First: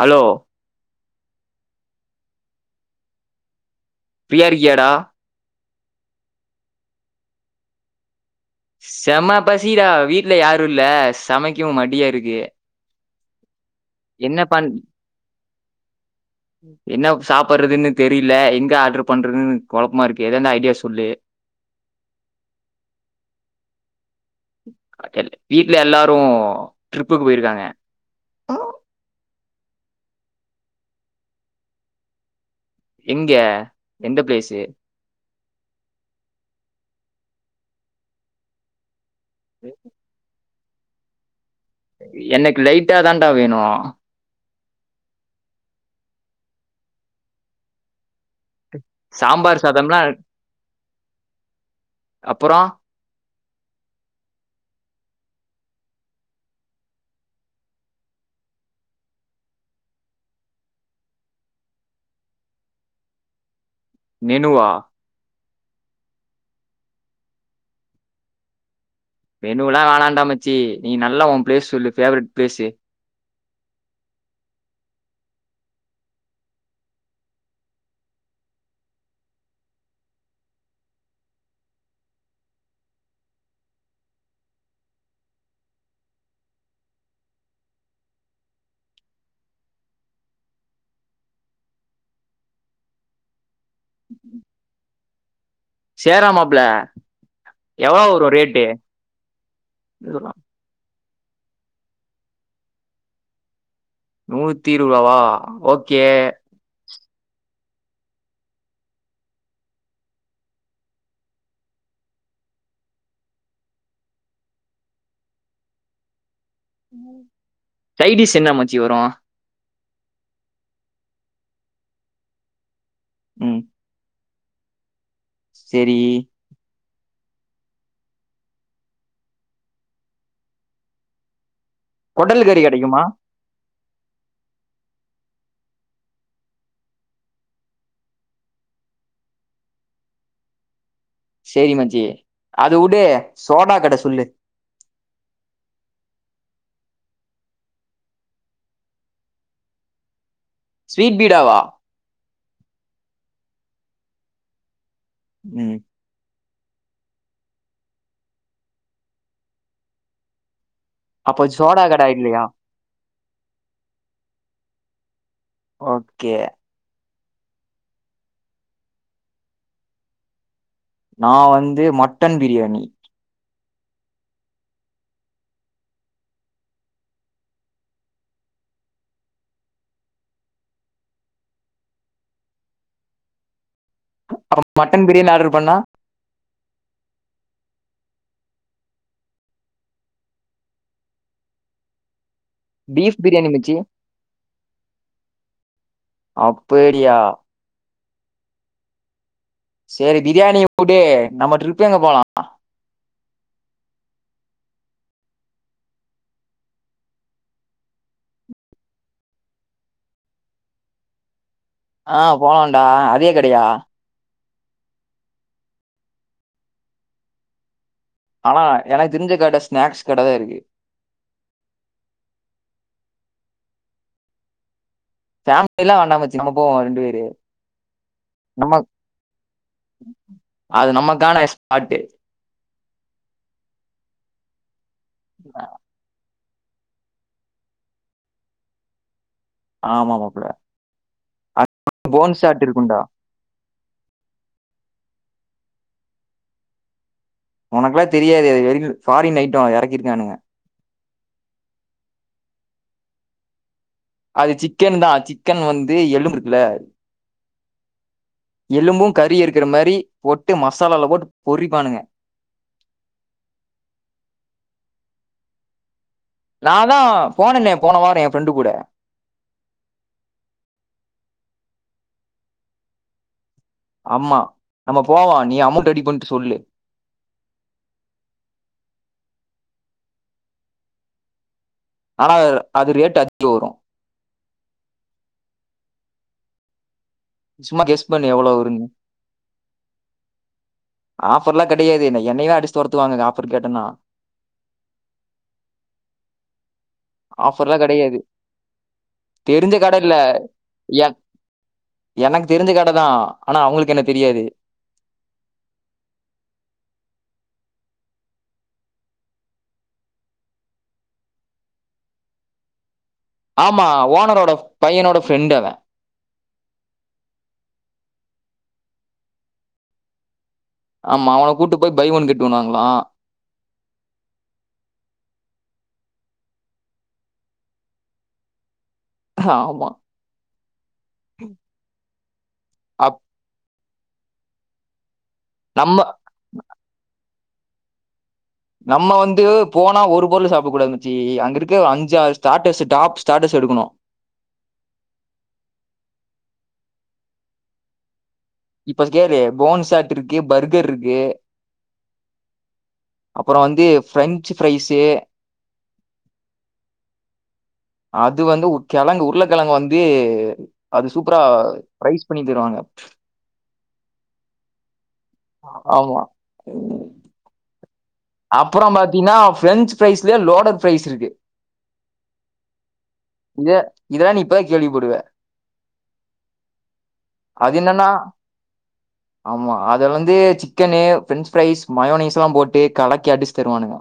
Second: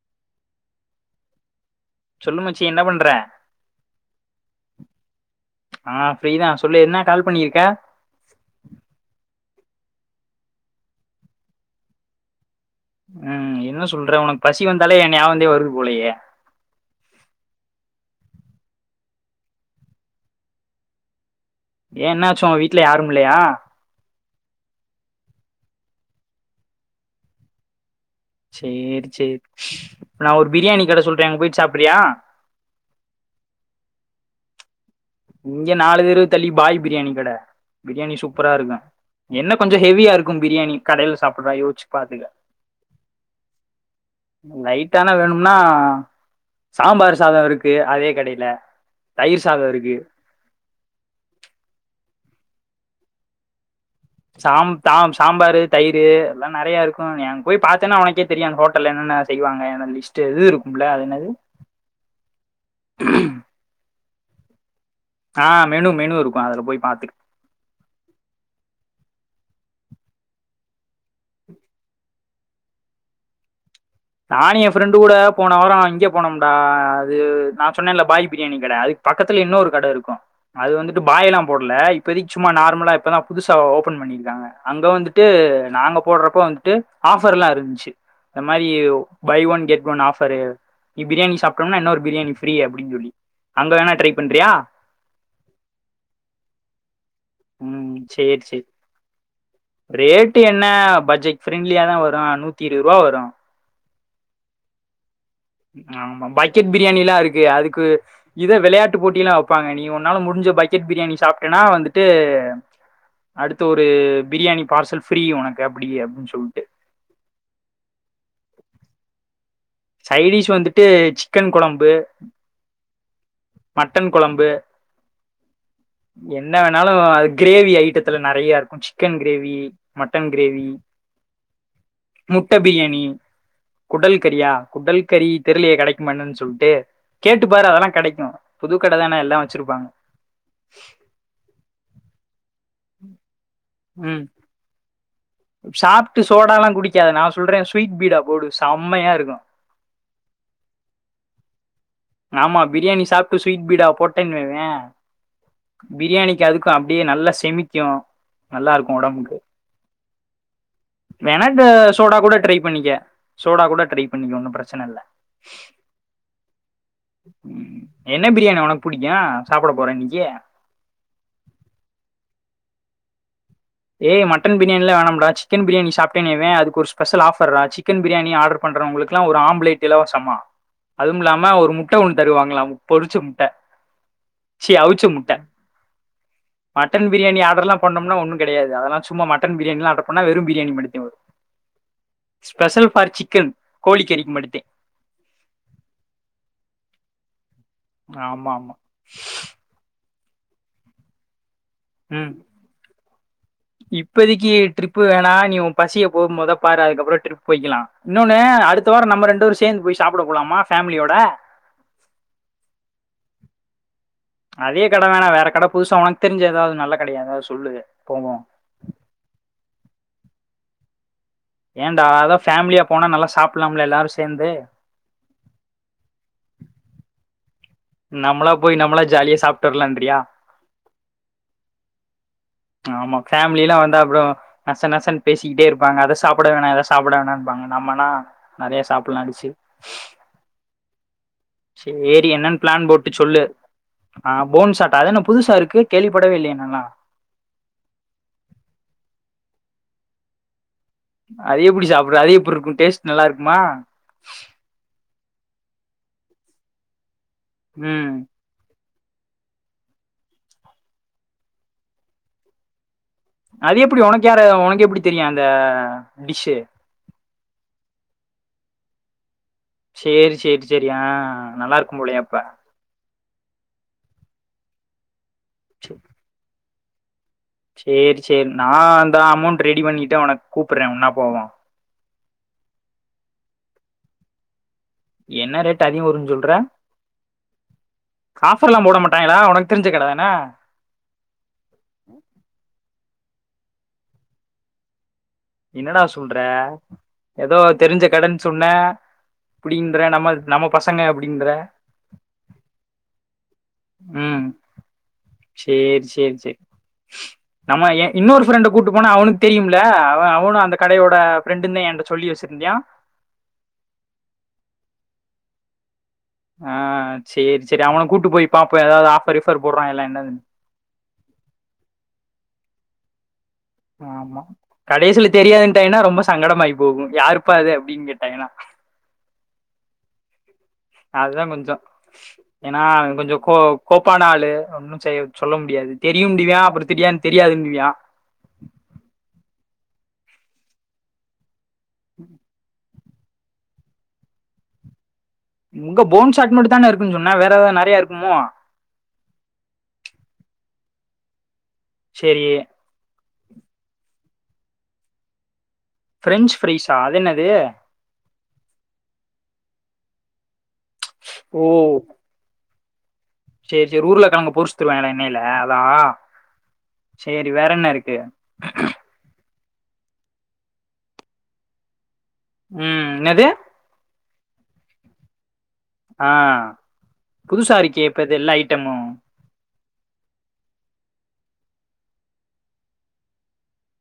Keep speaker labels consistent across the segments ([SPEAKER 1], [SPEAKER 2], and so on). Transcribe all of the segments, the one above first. [SPEAKER 1] Hello
[SPEAKER 2] சொல்லுமச்சி என்ன பண்ற
[SPEAKER 1] ஃப்ரீயா இருக்கியாடா
[SPEAKER 2] ஆ ஃப்ரீதா சொல்லு என்ன கால் பண்ணியிருக்க
[SPEAKER 1] செம்மா பசி டா வீட்டுல யாரு இல்ல சமைக்கவு மட்டியா இருக்கு
[SPEAKER 2] ம் என்ன சொல்ற
[SPEAKER 1] என்ன
[SPEAKER 2] உனக்கு பசி
[SPEAKER 1] பண்
[SPEAKER 2] வந்தாலே என் ஞாபகந்தே வருது போலையே
[SPEAKER 1] என்ன சாப்புடுறதுன்னு தெரியல எங்க ஆர்டரு பண்றதுன்னு குழப்பமா இருக்கு ஏதந்த ஐடியா சொல்லு
[SPEAKER 2] ஏன் என்னாச்சும் உங்க வீட்ல யாரும் இல்லயா
[SPEAKER 1] வீட்ல எல்லாரும் ட்ரிப்பு போயிருக்காங்க
[SPEAKER 2] செரி செரி நான் ஒரு பிரியாணி கடை சொல்றேன் அங்க போயி சாப்புறியா
[SPEAKER 1] எங்க எந்த பிளேஸு
[SPEAKER 2] இங்க நாலு தெரு தள்ளி பாய் பிரியாணி கட பிரியாணி சூப்பரா இருக்கு என்ன கொஞ்சோ ஹவியா இருக்கு பிரியாணி கடையில சாப்புடுறா யோச்சு
[SPEAKER 1] எனக்கு லைட்டா தான்டா வேணு
[SPEAKER 2] லைட்டானா வேணும்னா சாம்பார் சாதம் இருக்கு அதே கடையில தயிர்
[SPEAKER 1] சாம்பார்
[SPEAKER 2] சாதம் இருக்கு
[SPEAKER 1] சாதம்லா அப்பறோ
[SPEAKER 2] சாம் தாம் சாம்பாரு தயிர் எல்லா நிறைய இருக்கும் நீ அங்க போய் பாத்தேன்னா உனக்கே தெரியு அந்த ஹோட்டல்ல என்னன்ன செய்வாங்க என்ன லிஸ்ட்டு இதுவு இருக்கும்ல அது என்னாது
[SPEAKER 1] மெனுவா
[SPEAKER 2] ஆ மெனு மெனு இருக்கு அதுல போய் பாத்துக்க
[SPEAKER 1] மெணும்லல்லாம் வேனாண்டா மச்சி நீ நல்ல உன் பிளேஸ் சொல்லு ஃபேவரட் பிளேஸ்சு
[SPEAKER 2] நானும் என் ஃப்ரெண்டு கூட போன வாரம் இங்கே போனமுடா அது நான் சொன்னேன்ல பாய் பிரியாணி கடை அதுக்கு பக்கத்துல இன்னொரு கட இருக்கும் அது வந்துட்டு பாய்ல்லாம் போடுல இப்பதக்கு சும்மா நார்மலா இப்பதா புதுசா ஓபன் பண்ணிருக்காங்க அங்க வந்துட்டு நாங்க போடுறப்போ வந்துட்டு ஆஃபர்ல்லாம் இருந்துச்சு இந்த மாரி buy one get one offer இங்க பிரியாணி சாப்பிட்டம்னா இன்னொரு பிரியாணி ஃப்ரீ அப்டின்னு சொல்லி அங்க வேணா ட்ரை பண்றியா
[SPEAKER 1] சேரா மாப்ள
[SPEAKER 2] உம்
[SPEAKER 1] எவ்வளோ வரும்
[SPEAKER 2] சேரி
[SPEAKER 1] ரேட்டு
[SPEAKER 2] சேரி ரேட்டு என் என்ன ப்ஜெட் ஃரண்ட்லியா தான் வரும் நூத்தி இருபது ரூபா வரும்
[SPEAKER 1] நூத்தி இருவது ரூபவா
[SPEAKER 2] ஆமா பக்கெட் பிரியாணி எல்லாம் இருக்கு அதுக்கு இது வெளையாட்டுப் போட்டியல்லாம் வைப்பாங்க நீ ஒன்னால முடிஞ்ச பக்கெட் பிரியாணி சாப்ட்டேனா வந்துட்டு அடுத்து ஒரு பிரியாணி பார்சல் ஃப்ரீ உனக்கு அப்டி அப்டின்னு சொல்லிட்டு
[SPEAKER 1] சைடிஸ் என்ன மச்சி வரும்
[SPEAKER 2] சைடிஷ் வந்துட்டு சிக்கன் கொழம்பு
[SPEAKER 1] உம்
[SPEAKER 2] மட்டன் கொழம்பு
[SPEAKER 1] சேரி
[SPEAKER 2] என்ன வேணாலும் அது கிரேவி ஐட்டத்துல நெறைய இருக்கும் சிக்கன் கிரேவி மட்டன் கிரேவி
[SPEAKER 1] குடல் கறி
[SPEAKER 2] முட்டைன பிரியாணி
[SPEAKER 1] கிடைக்குமா
[SPEAKER 2] குடல் கரியா குடல்கறி தெரியலயை கெடைக்குமா என்னனு சொல்ட்டு கேட்டு பாரு அதெல்லாம் கெடைக்கும் புதுக்கடை தான எல்லாம் வச்சுருப்பாங்க
[SPEAKER 1] சேரி மச்சி அது விடு சோடா கட
[SPEAKER 2] ம்
[SPEAKER 1] சொல்லு
[SPEAKER 2] சாப்ட்டு சோடாலா குடிக்காத நா சொல்றே ஸ்வீட் பீடா போடு செம்மையா இருக்கும்
[SPEAKER 1] ஸ்வீட் பீடாவா
[SPEAKER 2] ஆமா பிரியாணி சாப்ட்டு ஸ்வீட் பீடா போட்டேன்னுவே
[SPEAKER 1] உம்
[SPEAKER 2] பிரியாணிக்கு அதுக்கு அப்டியே நல்லா செமிக்கும் நல்லா இருக்கும் உடம்புக்கு
[SPEAKER 1] அப்போ
[SPEAKER 2] வேணா
[SPEAKER 1] கடை
[SPEAKER 2] சோடா கூட
[SPEAKER 1] இல்லையா
[SPEAKER 2] ட்ரை பண்ணிக்க சோடா கூட ட்ரை பண்ணிக்க ஒன்னு பிரச்சன இல்ல
[SPEAKER 1] ஓகே
[SPEAKER 2] உம் என்ன பிரியாணி புடிக்கு சாப்ட போற இன்னைக்கு
[SPEAKER 1] நா வந்து மட்டன் பிரியாணி
[SPEAKER 2] ஏய் மட்டன் பிரியணியிலாம் வேணாம்டா சிக்கன் பிரியாணி சாப்டேன்வே அது ஒரு ஸ்பெஷல் ஆஃபர்ரா சிக்கன் பிரியாணி ஆர்டர் பண்றவங்களுக்கு எல்லாம் ஒரு ஆம்லேட் இலவசமா பண் அதுவும் இல்லாம ஒரு முட்ட ஒண்ணு தருவாங்களாம் பொறிச்ச முட்ட சி அவுச்ச
[SPEAKER 1] மட்டன் பிரியாணி
[SPEAKER 2] முட்ட
[SPEAKER 1] ஆர்டர் பண்ணா
[SPEAKER 2] மட்டன் பிரியாணி ஆர்டர் எல்லாம் பண்ணோம்னா ஒன்னு கெடையாது அதெல்லா சும்மா மட்டன் பிரியணினா வெரும்பிரியாணி மட்டும் தா வரும் special for
[SPEAKER 1] beef biryani
[SPEAKER 2] chicken
[SPEAKER 1] மச்சி
[SPEAKER 2] கோழிக்கறிக்கு மட்டுத்தா
[SPEAKER 1] அப் பேடியா
[SPEAKER 2] ஆமா ஆமா
[SPEAKER 1] சேரி பிரியாணிய வுடு நம்ம ட்ரிப் லா எப்
[SPEAKER 2] [inaudible] இப்பதிக்கி ட்ரிப்பு வேணா நீ பசிய போ மொத பாரு அதுக்கப்புற ட்ரிப் போயிக்கிலா இன்னொன்னு அடுத்த வார நம்ம ரெண்டு பேரு சேந்து போய் சாப்புட போலாமா ஃபேமுலியோட
[SPEAKER 1] ஆ போலான்டா அதே கடயா
[SPEAKER 2] அதே கட வேணா வேற கட புதுசா ஒனக் தெரிஞ்சி எதாவ்து நல்ல கடயாந்தா சொல்லு போவோ
[SPEAKER 1] ஆ எனக் தெஞ்ச கட ஸ்நெஸ் கட தா இருக்கு
[SPEAKER 2] ஏன்டா அதா ஃபேம்லியா போனா நல்லா சாப்புல்லாம்ல எல்லாரு சேந்து
[SPEAKER 1] ஃபேம்யிலா வேண்டாமச்சி நம்ப போவோ ரெண்டு பேரு
[SPEAKER 2] நம்மளா போய்
[SPEAKER 1] நம்ம
[SPEAKER 2] நம்மளா ஜாலியா சாப்ட்டு வர்லான்றியா
[SPEAKER 1] அது நம்மக்கானா ஸ்பாட்டு
[SPEAKER 2] ஆமா ஃபேம்லி எல்லா வந்து அப்றோ நச நசன் பேசிக்கிட்டே இருப்பாங்க அத சாப் கூட வேணா ஏதா சாப்புட வேணாம்ப்பாங்க நம்மனா நயற சாப்புல்லா டிஷ்ஷு
[SPEAKER 1] ஆமா மாப்புள்ள [inaudible] போன்ஷாட் இருக்
[SPEAKER 2] ஆன் போட்டு சொல்லு அ போன் ஷாட் அது என்ன புதுசா இருக்கு கேள்விப்படவே இல்யே நால்லா
[SPEAKER 1] ஒனக்குல்லா தெரியாது எது வெறிக்கு ஃபாரின் ஐட்டோ எறக்கிருக்கானுங்க
[SPEAKER 2] அது எப்புடி சாப்புட அது எப்புர்ருக்கு டேஸ்ட் நல்லாருக்குமா
[SPEAKER 1] அது சிக்கென் தா சிக்கன் வந்து எலும்புருக்குல
[SPEAKER 2] ம்
[SPEAKER 1] எலும்பு கறி இருக்குற மாரி போட்டு மசாலால போட்டு பொரிப்பானுங்க
[SPEAKER 2] அது எப்புடி ஒனக்கு யாரு ஒனக்கு எப்புடி தெரியு அந்த டிஷ்ஷு
[SPEAKER 1] அதா ஃபோனன்னே போன வார ஏ ஃப்ரெண்டு கூட
[SPEAKER 2] சேரி சேரி சேரி அ நல்லாருக்கும் போலயே அப்ப
[SPEAKER 1] அம்மா நம்ப போவா நீ அமௌண்ட் ரெடி பண்ட்டு சொல்லு
[SPEAKER 2] சேரி சேரி நா அந்தா அமௌண்ட் ரெடி பண்ணிட்டு ஒனக் கூப்புட்றே ஒன்னா போவா
[SPEAKER 1] ஆனா அது ரேட் அதிக வரு
[SPEAKER 2] என்ன ரேட் அதிக வருன் சொல்ற
[SPEAKER 1] சும்மா கெஸ் பண்ணு எவ்ளோ
[SPEAKER 2] ஆஃப்பர்ல்லா
[SPEAKER 1] வருன்னு
[SPEAKER 2] போட மாட் டாய்ங்ளா ஒனக் தெரிஞ்ச கட தான
[SPEAKER 1] ஆஃப்பர்ல்லா கடையாது என்ன என்னயவே அடுச்சு தொரத்துவாங்க அங்க ஆஃபபர் கேட்டன்னா
[SPEAKER 2] இன்னடா சுல்ற எதோ
[SPEAKER 1] ஆஃபர்லா
[SPEAKER 2] தெரிஞ்ச
[SPEAKER 1] கெடையாது
[SPEAKER 2] கடன் சொன்ன
[SPEAKER 1] தெரிஞ்ச கட
[SPEAKER 2] இப்புடின்ற
[SPEAKER 1] இல்ல
[SPEAKER 2] நம்ம நம்ம
[SPEAKER 1] எ
[SPEAKER 2] பசங்க அப்டிங்ற
[SPEAKER 1] எனக்கு தெருஞ்ச கட தா ஆனா அவுங்ளுக் என்ன தெரியாது
[SPEAKER 2] சேர் சேர் சே நம்ம ஏ இன்னொரு ஃப்ரெண்ட கூட்டு போன அவனுக் தெரியும்ல அவ அவுனு அந்த கடையோட ஃப்ரெண்டுன்தா என்ட்ட சொல்லி வச் சிருந்யா
[SPEAKER 1] ஆமா ஓனரோட பையனோட ஃப்ரெண்டு அவே
[SPEAKER 2] அ சேர் சேரி அவன கூட்டு போய் பாப்போ எதாவ்து ஆஃப்பர் ஈஃப்பர் போட்றாய்ங்களா என்னதுன்
[SPEAKER 1] ஆமா அவன கூட்டு போய் ஃபை ஒன் கெட் ஒன் வாங்ளா
[SPEAKER 2] ஆமா கடைசில தெரியாதுன்ட்டாய்ன்னா ரொம்ப சங்கடமாயி போகு யாருப்பா அது அப்டின் கேட்டாங்கனா
[SPEAKER 1] ஆமா
[SPEAKER 2] அதுதா கொஞ்சோ ஏன்னா
[SPEAKER 1] அப்
[SPEAKER 2] கொஞ்ச கோ கோப்பான ஆளு ஒன்னு செய்யது சொல்ல முடியாது
[SPEAKER 1] நம்ம
[SPEAKER 2] தெரியம்டுவியா அப்பற திடியான்னு தெரியாதுன்னுவியா
[SPEAKER 1] நம்ம வந்து போனா ஒரு பொருள் சாப்டக்க கூடாது மச்சி அங்கிருக்க ஒரு அஞ்சுறு ஸ்டார்டர்ஸ் எட் டாப் ஸ்டாட்டஸ் எடுக்குணு
[SPEAKER 2] உங்க போன்ஷாட் மட்டு தான இருக்குன் சொன்ன வேற எதாது நறைய இருக்குமோ
[SPEAKER 1] இப்பஸ் கேளு போன்சாட் இருக்கு பர்கர்ருக்கு
[SPEAKER 2] செரி
[SPEAKER 1] அப்புறோ வந்து பிரஃரெஞ்சு ஃரைஸு
[SPEAKER 2] பிரஃரெஞ்சு ஃப்ரைஸா அது என்னது
[SPEAKER 1] அது வந்து கிழங்கு உருளைக்கிழங்கு வந்து அது சூப்பரா ஃப்ரைஸ் பண்ணி தருவாங்க
[SPEAKER 2] செரி செரி உர்ல கிழங்க பொரிச்சு தருவாங்க எண்ணெய்ல அதா
[SPEAKER 1] ஆமா.
[SPEAKER 2] செரி வேற என்ன இருக்கு
[SPEAKER 1] அப்புறோ பாத்தீங்கன்னா ஃபிரெஞ்சு ஃபிரரைஸ்லய லோடர் ஃபிரரைஸ் இருக்கு
[SPEAKER 2] ம் எனது
[SPEAKER 1] இத இதல்லா நீ இப்பதா கேள்வி படுவ
[SPEAKER 2] ஆ புதுசா
[SPEAKER 1] அது
[SPEAKER 2] இருக்கே
[SPEAKER 1] என்னன்னா
[SPEAKER 2] இப்ப எல்லா ஐட்டமும்
[SPEAKER 1] ஆமா அத வந்து சிக்கனு பிரஃரெஞ்சு ஃரைஸ் மயோனிஸ் எல்லா போட்டு கலக்கி அடிச்சு தருவானுங்க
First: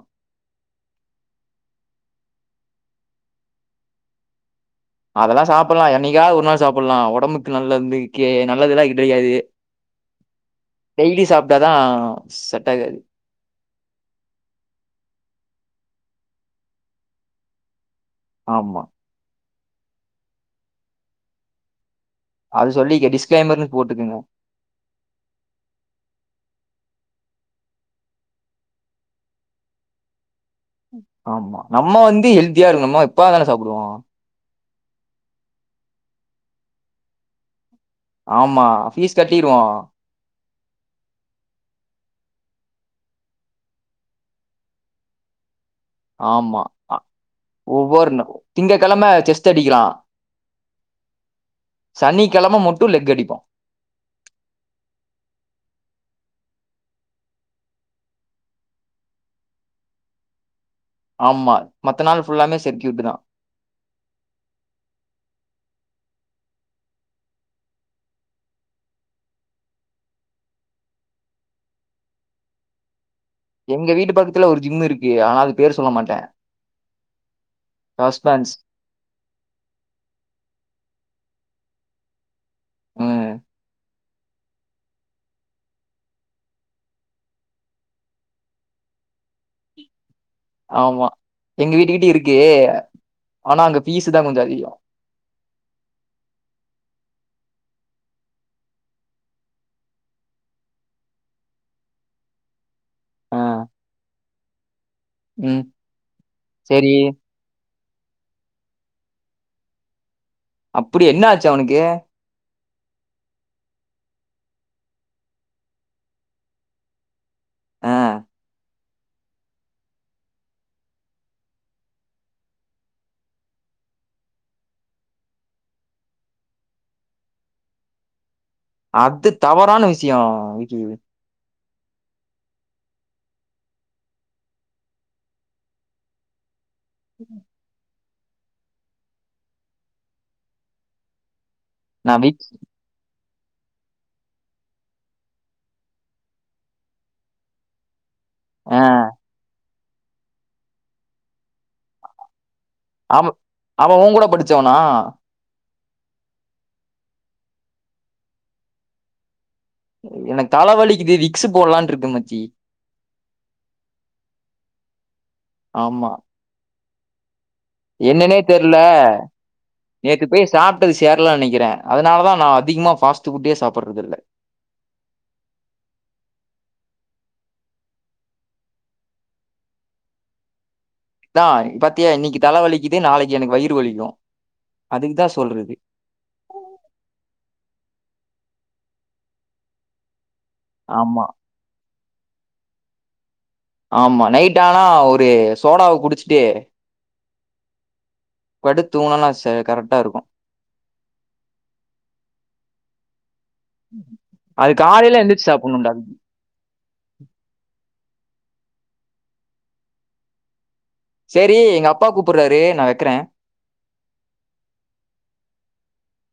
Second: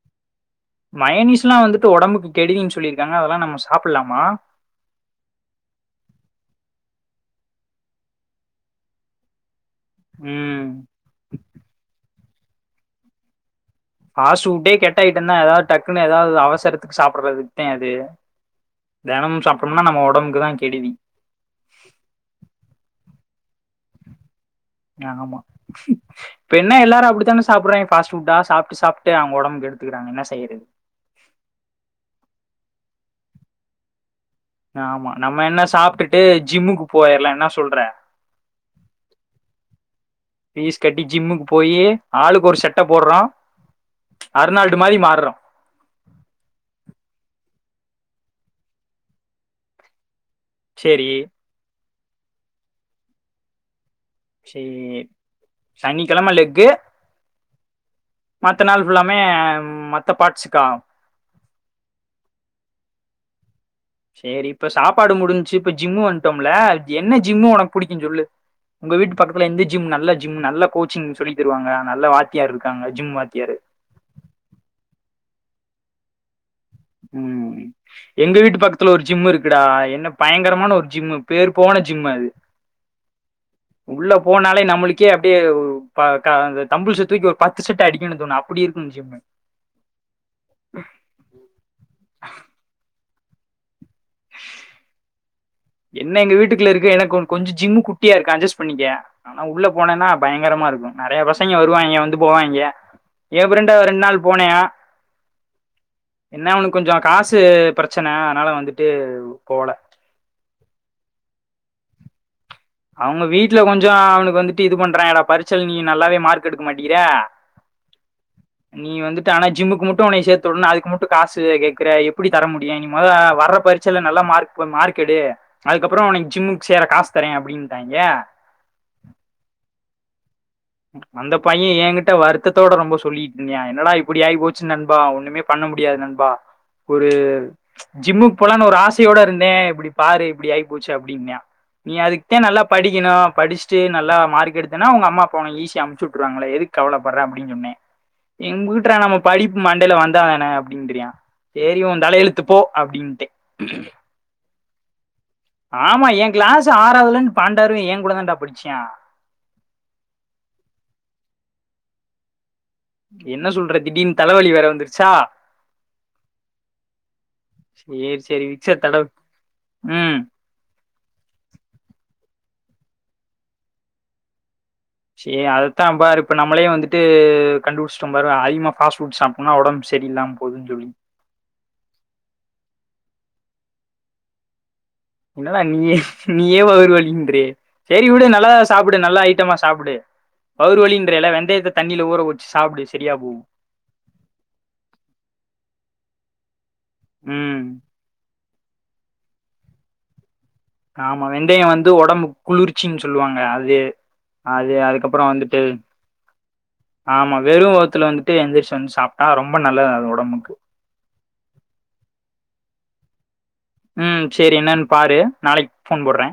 [SPEAKER 2] மயனீஸ் எல்லா வந்துட்டு உடம்புக்கு கெடுதன்னு சொல்லியிருக்காங்க அதெல்லா நம்ம சாப்பிடலாமா
[SPEAKER 1] அதெல்லா சாப்பிடலா என்னைக்காவ ஒரு நாள் சாப்பிடலா உடம்புக்கு நல்லதுக்கே நல்லதுயெல்லா கிடயாது
[SPEAKER 2] ம்
[SPEAKER 1] டெய்லி சாப்பிட்டாதா செட் ஆகாது
[SPEAKER 2] ஃபாஸ்டு ஃபுட்டே கெட்ட ஐட்டம் தா ஏதாவது டக்குன்னு ஏதாவது அவசரத்துக்கு சாப்பிடுறதுக்கு தா அது
[SPEAKER 1] ஆமா
[SPEAKER 2] தெனமு சாப்பிட்டோம்னா நம்ம உடம்புக்கு தா கெடுதி
[SPEAKER 1] அது சொல்லிக்க டிஸ்க்ளெய்மர்ன்னனு போட்டுக்கங்க
[SPEAKER 2] ஆமா இப்ப என்ன எல்லாரு அப்டித்தானே சாப்பிடுறாங்கே ஃபாஸ்ட் ஃபுட்டு ஆ சாப்ட்டு சாப்ட்டு அவுங்க உடம்பு கெடுத்துக்ககறாங்க என்ன செய்றது
[SPEAKER 1] ஆமா நம்ம வந்து ஹெல்தியா இருக்கோம் நம்ம எப்பவாது தானே சாப்பிடுவோ
[SPEAKER 2] ஆமா நம்ம என்ன சாப்ட்டுட்டு ஜிம்முக்கு போயிடலா என்ன சொல்ற
[SPEAKER 1] ஆமா ஃபீஸ் கட்டிறுவோ
[SPEAKER 2] ஃபீஸ் கட்டி ஜிம்முக்கு போயி ஆளுக்கு ஒரு சட்ட போடுறோ அர்நால்டு மாதிரி மாறுறோ
[SPEAKER 1] ஆமா ஒவ்வொரு நா திங்கக்கிழமை செஸ் அடிக்கலா
[SPEAKER 2] செரி
[SPEAKER 1] சனிக்கிழமை மட்டு லெக் அடிப்போ
[SPEAKER 2] செரி சனிக்கிழம லெக்கு மத்த நாள் ஃபுல்லாமே மத்த பார்ட்ஸுக்கா
[SPEAKER 1] ஆமா மத்த நாள் ஃபுல்லாமே செட் கிளிக் தா
[SPEAKER 2] செரி இப்ப சாப்பாடு முடிஞ்ச்சு இப்ப ஜிம் வந்துட்டோம்ல என்ன ஜிம்மு உனக்கு புடிக்கும்ன்னு சொல்லு உங்க வீட்டு பக்கத்துல எந்த ஜிம் நல்ல ஜிம் நல்ல கோச்சிங் சொல்லி தருவாங்க நல்ல வாத்தியார் இருக்காங்க ஜிம் வாத்தியாரு
[SPEAKER 1] எங்க வீட்டு பக்கத்துல ஒரு ஜிம்மு இருக்கு ஆனா அது பேர் சொல்ல மாட்டே
[SPEAKER 2] ம் எங்க
[SPEAKER 1] சஸ்பென்ஸ்
[SPEAKER 2] வீட்டு பக் கத்துல ஒரு ஜிம்மு இருக்குடா என்ன பயங்கரமான ஒரு ஜிம்மு பேர் போன ஜிம்மு அது
[SPEAKER 1] ம்
[SPEAKER 2] உள்ள போனாலே நம்மளுக்கே அப்டியே ஒரு த த தம்பள்ச தூக்கி ஒரு பத்து செட் அடிக்கணு தோணு அப்டி இருக்கு ஜிம்மு
[SPEAKER 1] ஆமா எங்க வீட்டுக்கிட்ட இருக்கு ஆனா அங்க ஃபீஸ தா கொஞ்சோ அதிகோ
[SPEAKER 2] என்ன எங்க வீட்டுக்குல இருக்கு எனக்கு கொஞ்சோ ஜிம்மு குட்டியா இருக்கும் அட்ஜஸ்ட் பண்ணிக்க ஆனா உள்ள போனேன்னா பயங்கரமா இருக்கு நெறையா பசங்க வருவாங்க வந்து போவாங்கே
[SPEAKER 1] ஆ.
[SPEAKER 2] ஏ ஃப்ரெண்ட்டு ஒரு ரெண்டு நாள் போனா
[SPEAKER 1] ம்.
[SPEAKER 2] என்ன அவனுக்கு
[SPEAKER 1] சரி.
[SPEAKER 2] கொஞ்சோ காசு த்து பிரச்சன அதனால வந்துட்டு போல
[SPEAKER 1] அப்டி என்ன ஆச்சு அவனுக்கு
[SPEAKER 2] அவுங்க வீட்ல கொஞ்சோ அவனுக்கு வந்துட்டு இது பண்றாங்கடா பரிட்சைல நீ நல்லாவே மார்க் எடுக்க மாட்டேங்கிற
[SPEAKER 1] ஆ
[SPEAKER 2] நீ வந்துட்டு ஆனா ஜிம்முக்கு முட்டு உன்ன சேத்துட்னு அதுக்கு முட்டு காசு வேற கேக்கற எப்டி தர முடியு நீ மொதோ வர்ற பரி ட்சைல்ல நல்ல மார்க் மார்க் எடு அதுக்கப்பறோ உனக் ஜிம்முக் சேர காஸ் தரே அப்டினுட்டாய்ங்க
[SPEAKER 1] அது தவறான விஷயோ [unintelligible]
[SPEAKER 2] அந்த பைய எங்கிட்ட வருத்ததோட ரொம்ப சொல்லிட்ருந்தியா என்னடா இப்டி ஆயி போச்சு நண்பா ஒன்னுமே பண்ண முடியாது நண்பா ஒரு ஜிம்முக் போலான் ஒரு ஆசயோட இருந்தே இப்டி பாரு இப்டி ஆயி போச்சு அப்டின்னா நீ
[SPEAKER 1] நான்
[SPEAKER 2] அதுக்த்தா
[SPEAKER 1] விக்ஸ்
[SPEAKER 2] நல்லா படிக்கணு படிச்ட்டு நல்லா மார்க் எடுத்தேனா உங்க அம்மா ப்ப உனக் ஈசியா அனுப்ச்சுட்டுவாங்களே எதுக் கவலப்பட்ற அப்டின் சொன்னே
[SPEAKER 1] ஆ.
[SPEAKER 2] எங்குட்றா நமக் படிப் மண்டேல வந்தாதானே அப்டின்றியா சேரி ஒ தலையெழுத்து போ
[SPEAKER 1] அவ
[SPEAKER 2] அப்டின்ட்டே
[SPEAKER 1] அவ உங்கூட படிச்சவனா
[SPEAKER 2] ஆமா எ கிளாஸ் ஆறாவதுலிர்ந் பாண்டாரு எங்கூட தான்டா படிச்சா
[SPEAKER 1] எனக் தலவளிக்குது விக்ஸ்சு போட்லான் இருக்க மச்சி
[SPEAKER 2] என்ன சொல்ற திடீர்ன் தலவலி வேற வந்துருச்சா சேரி
[SPEAKER 1] என்னனே
[SPEAKER 2] சேரி விக்ஸ
[SPEAKER 1] தெர்ல
[SPEAKER 2] தடவு ம்
[SPEAKER 1] நேத்து பேஸ் சாப்ட்டது சேர்லன் நெனைக்கிறே அதனால தா நா அதிகமா பாஸ்ட் ஃபுட்டே சாப்பட்றதில்ல
[SPEAKER 2] சே அதத்தா பாரு இப்ப நம்ளே வந்துட்டு கண்டுபிடிச்சுட்டோ பாரு அதிகமா பாஸ்ட் ஃபுட் சாப்ட்னா ஒடம்பு செரியில்லாம பொய்யு சொல்லி
[SPEAKER 1] இதா பாத்தியா இன்னிக்கு தல வலிக்குது நாளைக்கு எனக்கு வயிறு வலிக்கு
[SPEAKER 2] என்னடா நீயே நீயே வவுறு வலிகுன்றியே சேரி வுடு நல்லாத சாப்புடு நல்ல ஐட்டமா சாப்புடு
[SPEAKER 1] ஆமா.
[SPEAKER 2] வவுறுவலின்றெலே வெந்தயத்த தண்ணில ஊற வெச்சு சாப்புடு செரியா போகு
[SPEAKER 1] ஆமா நைட் ஆனா ஒரு சோடாவ குடிச்சிட்டு
[SPEAKER 2] உம்
[SPEAKER 1] படுத்தூங்னனா செய்றக் கரெக்டா இருக்கு
[SPEAKER 2] ஆமா வெந்தய வந்து ஒடம்புக் குளிர்ச்சின் சொல்லுவாங்க அது அது
[SPEAKER 1] காலையில
[SPEAKER 2] அதுக்கப்புறோ
[SPEAKER 1] எந்திரிச்சு
[SPEAKER 2] வந்துட்டு
[SPEAKER 1] சாப்பிடணும்டா.
[SPEAKER 2] ஆமா வெரு வவுத்துல வந்துட்டு எந்திரிச்சு வந்து சாப்ட்டா ரொம்ப நல்லது அது ஒடம்புக்கு
[SPEAKER 1] சேரி எங்க அப்பா கூப்புர்றாரு நா வெக்கறே
[SPEAKER 2] ம் சேரி என்னன் பாரு நாளைக் ஃபோன் போட்றே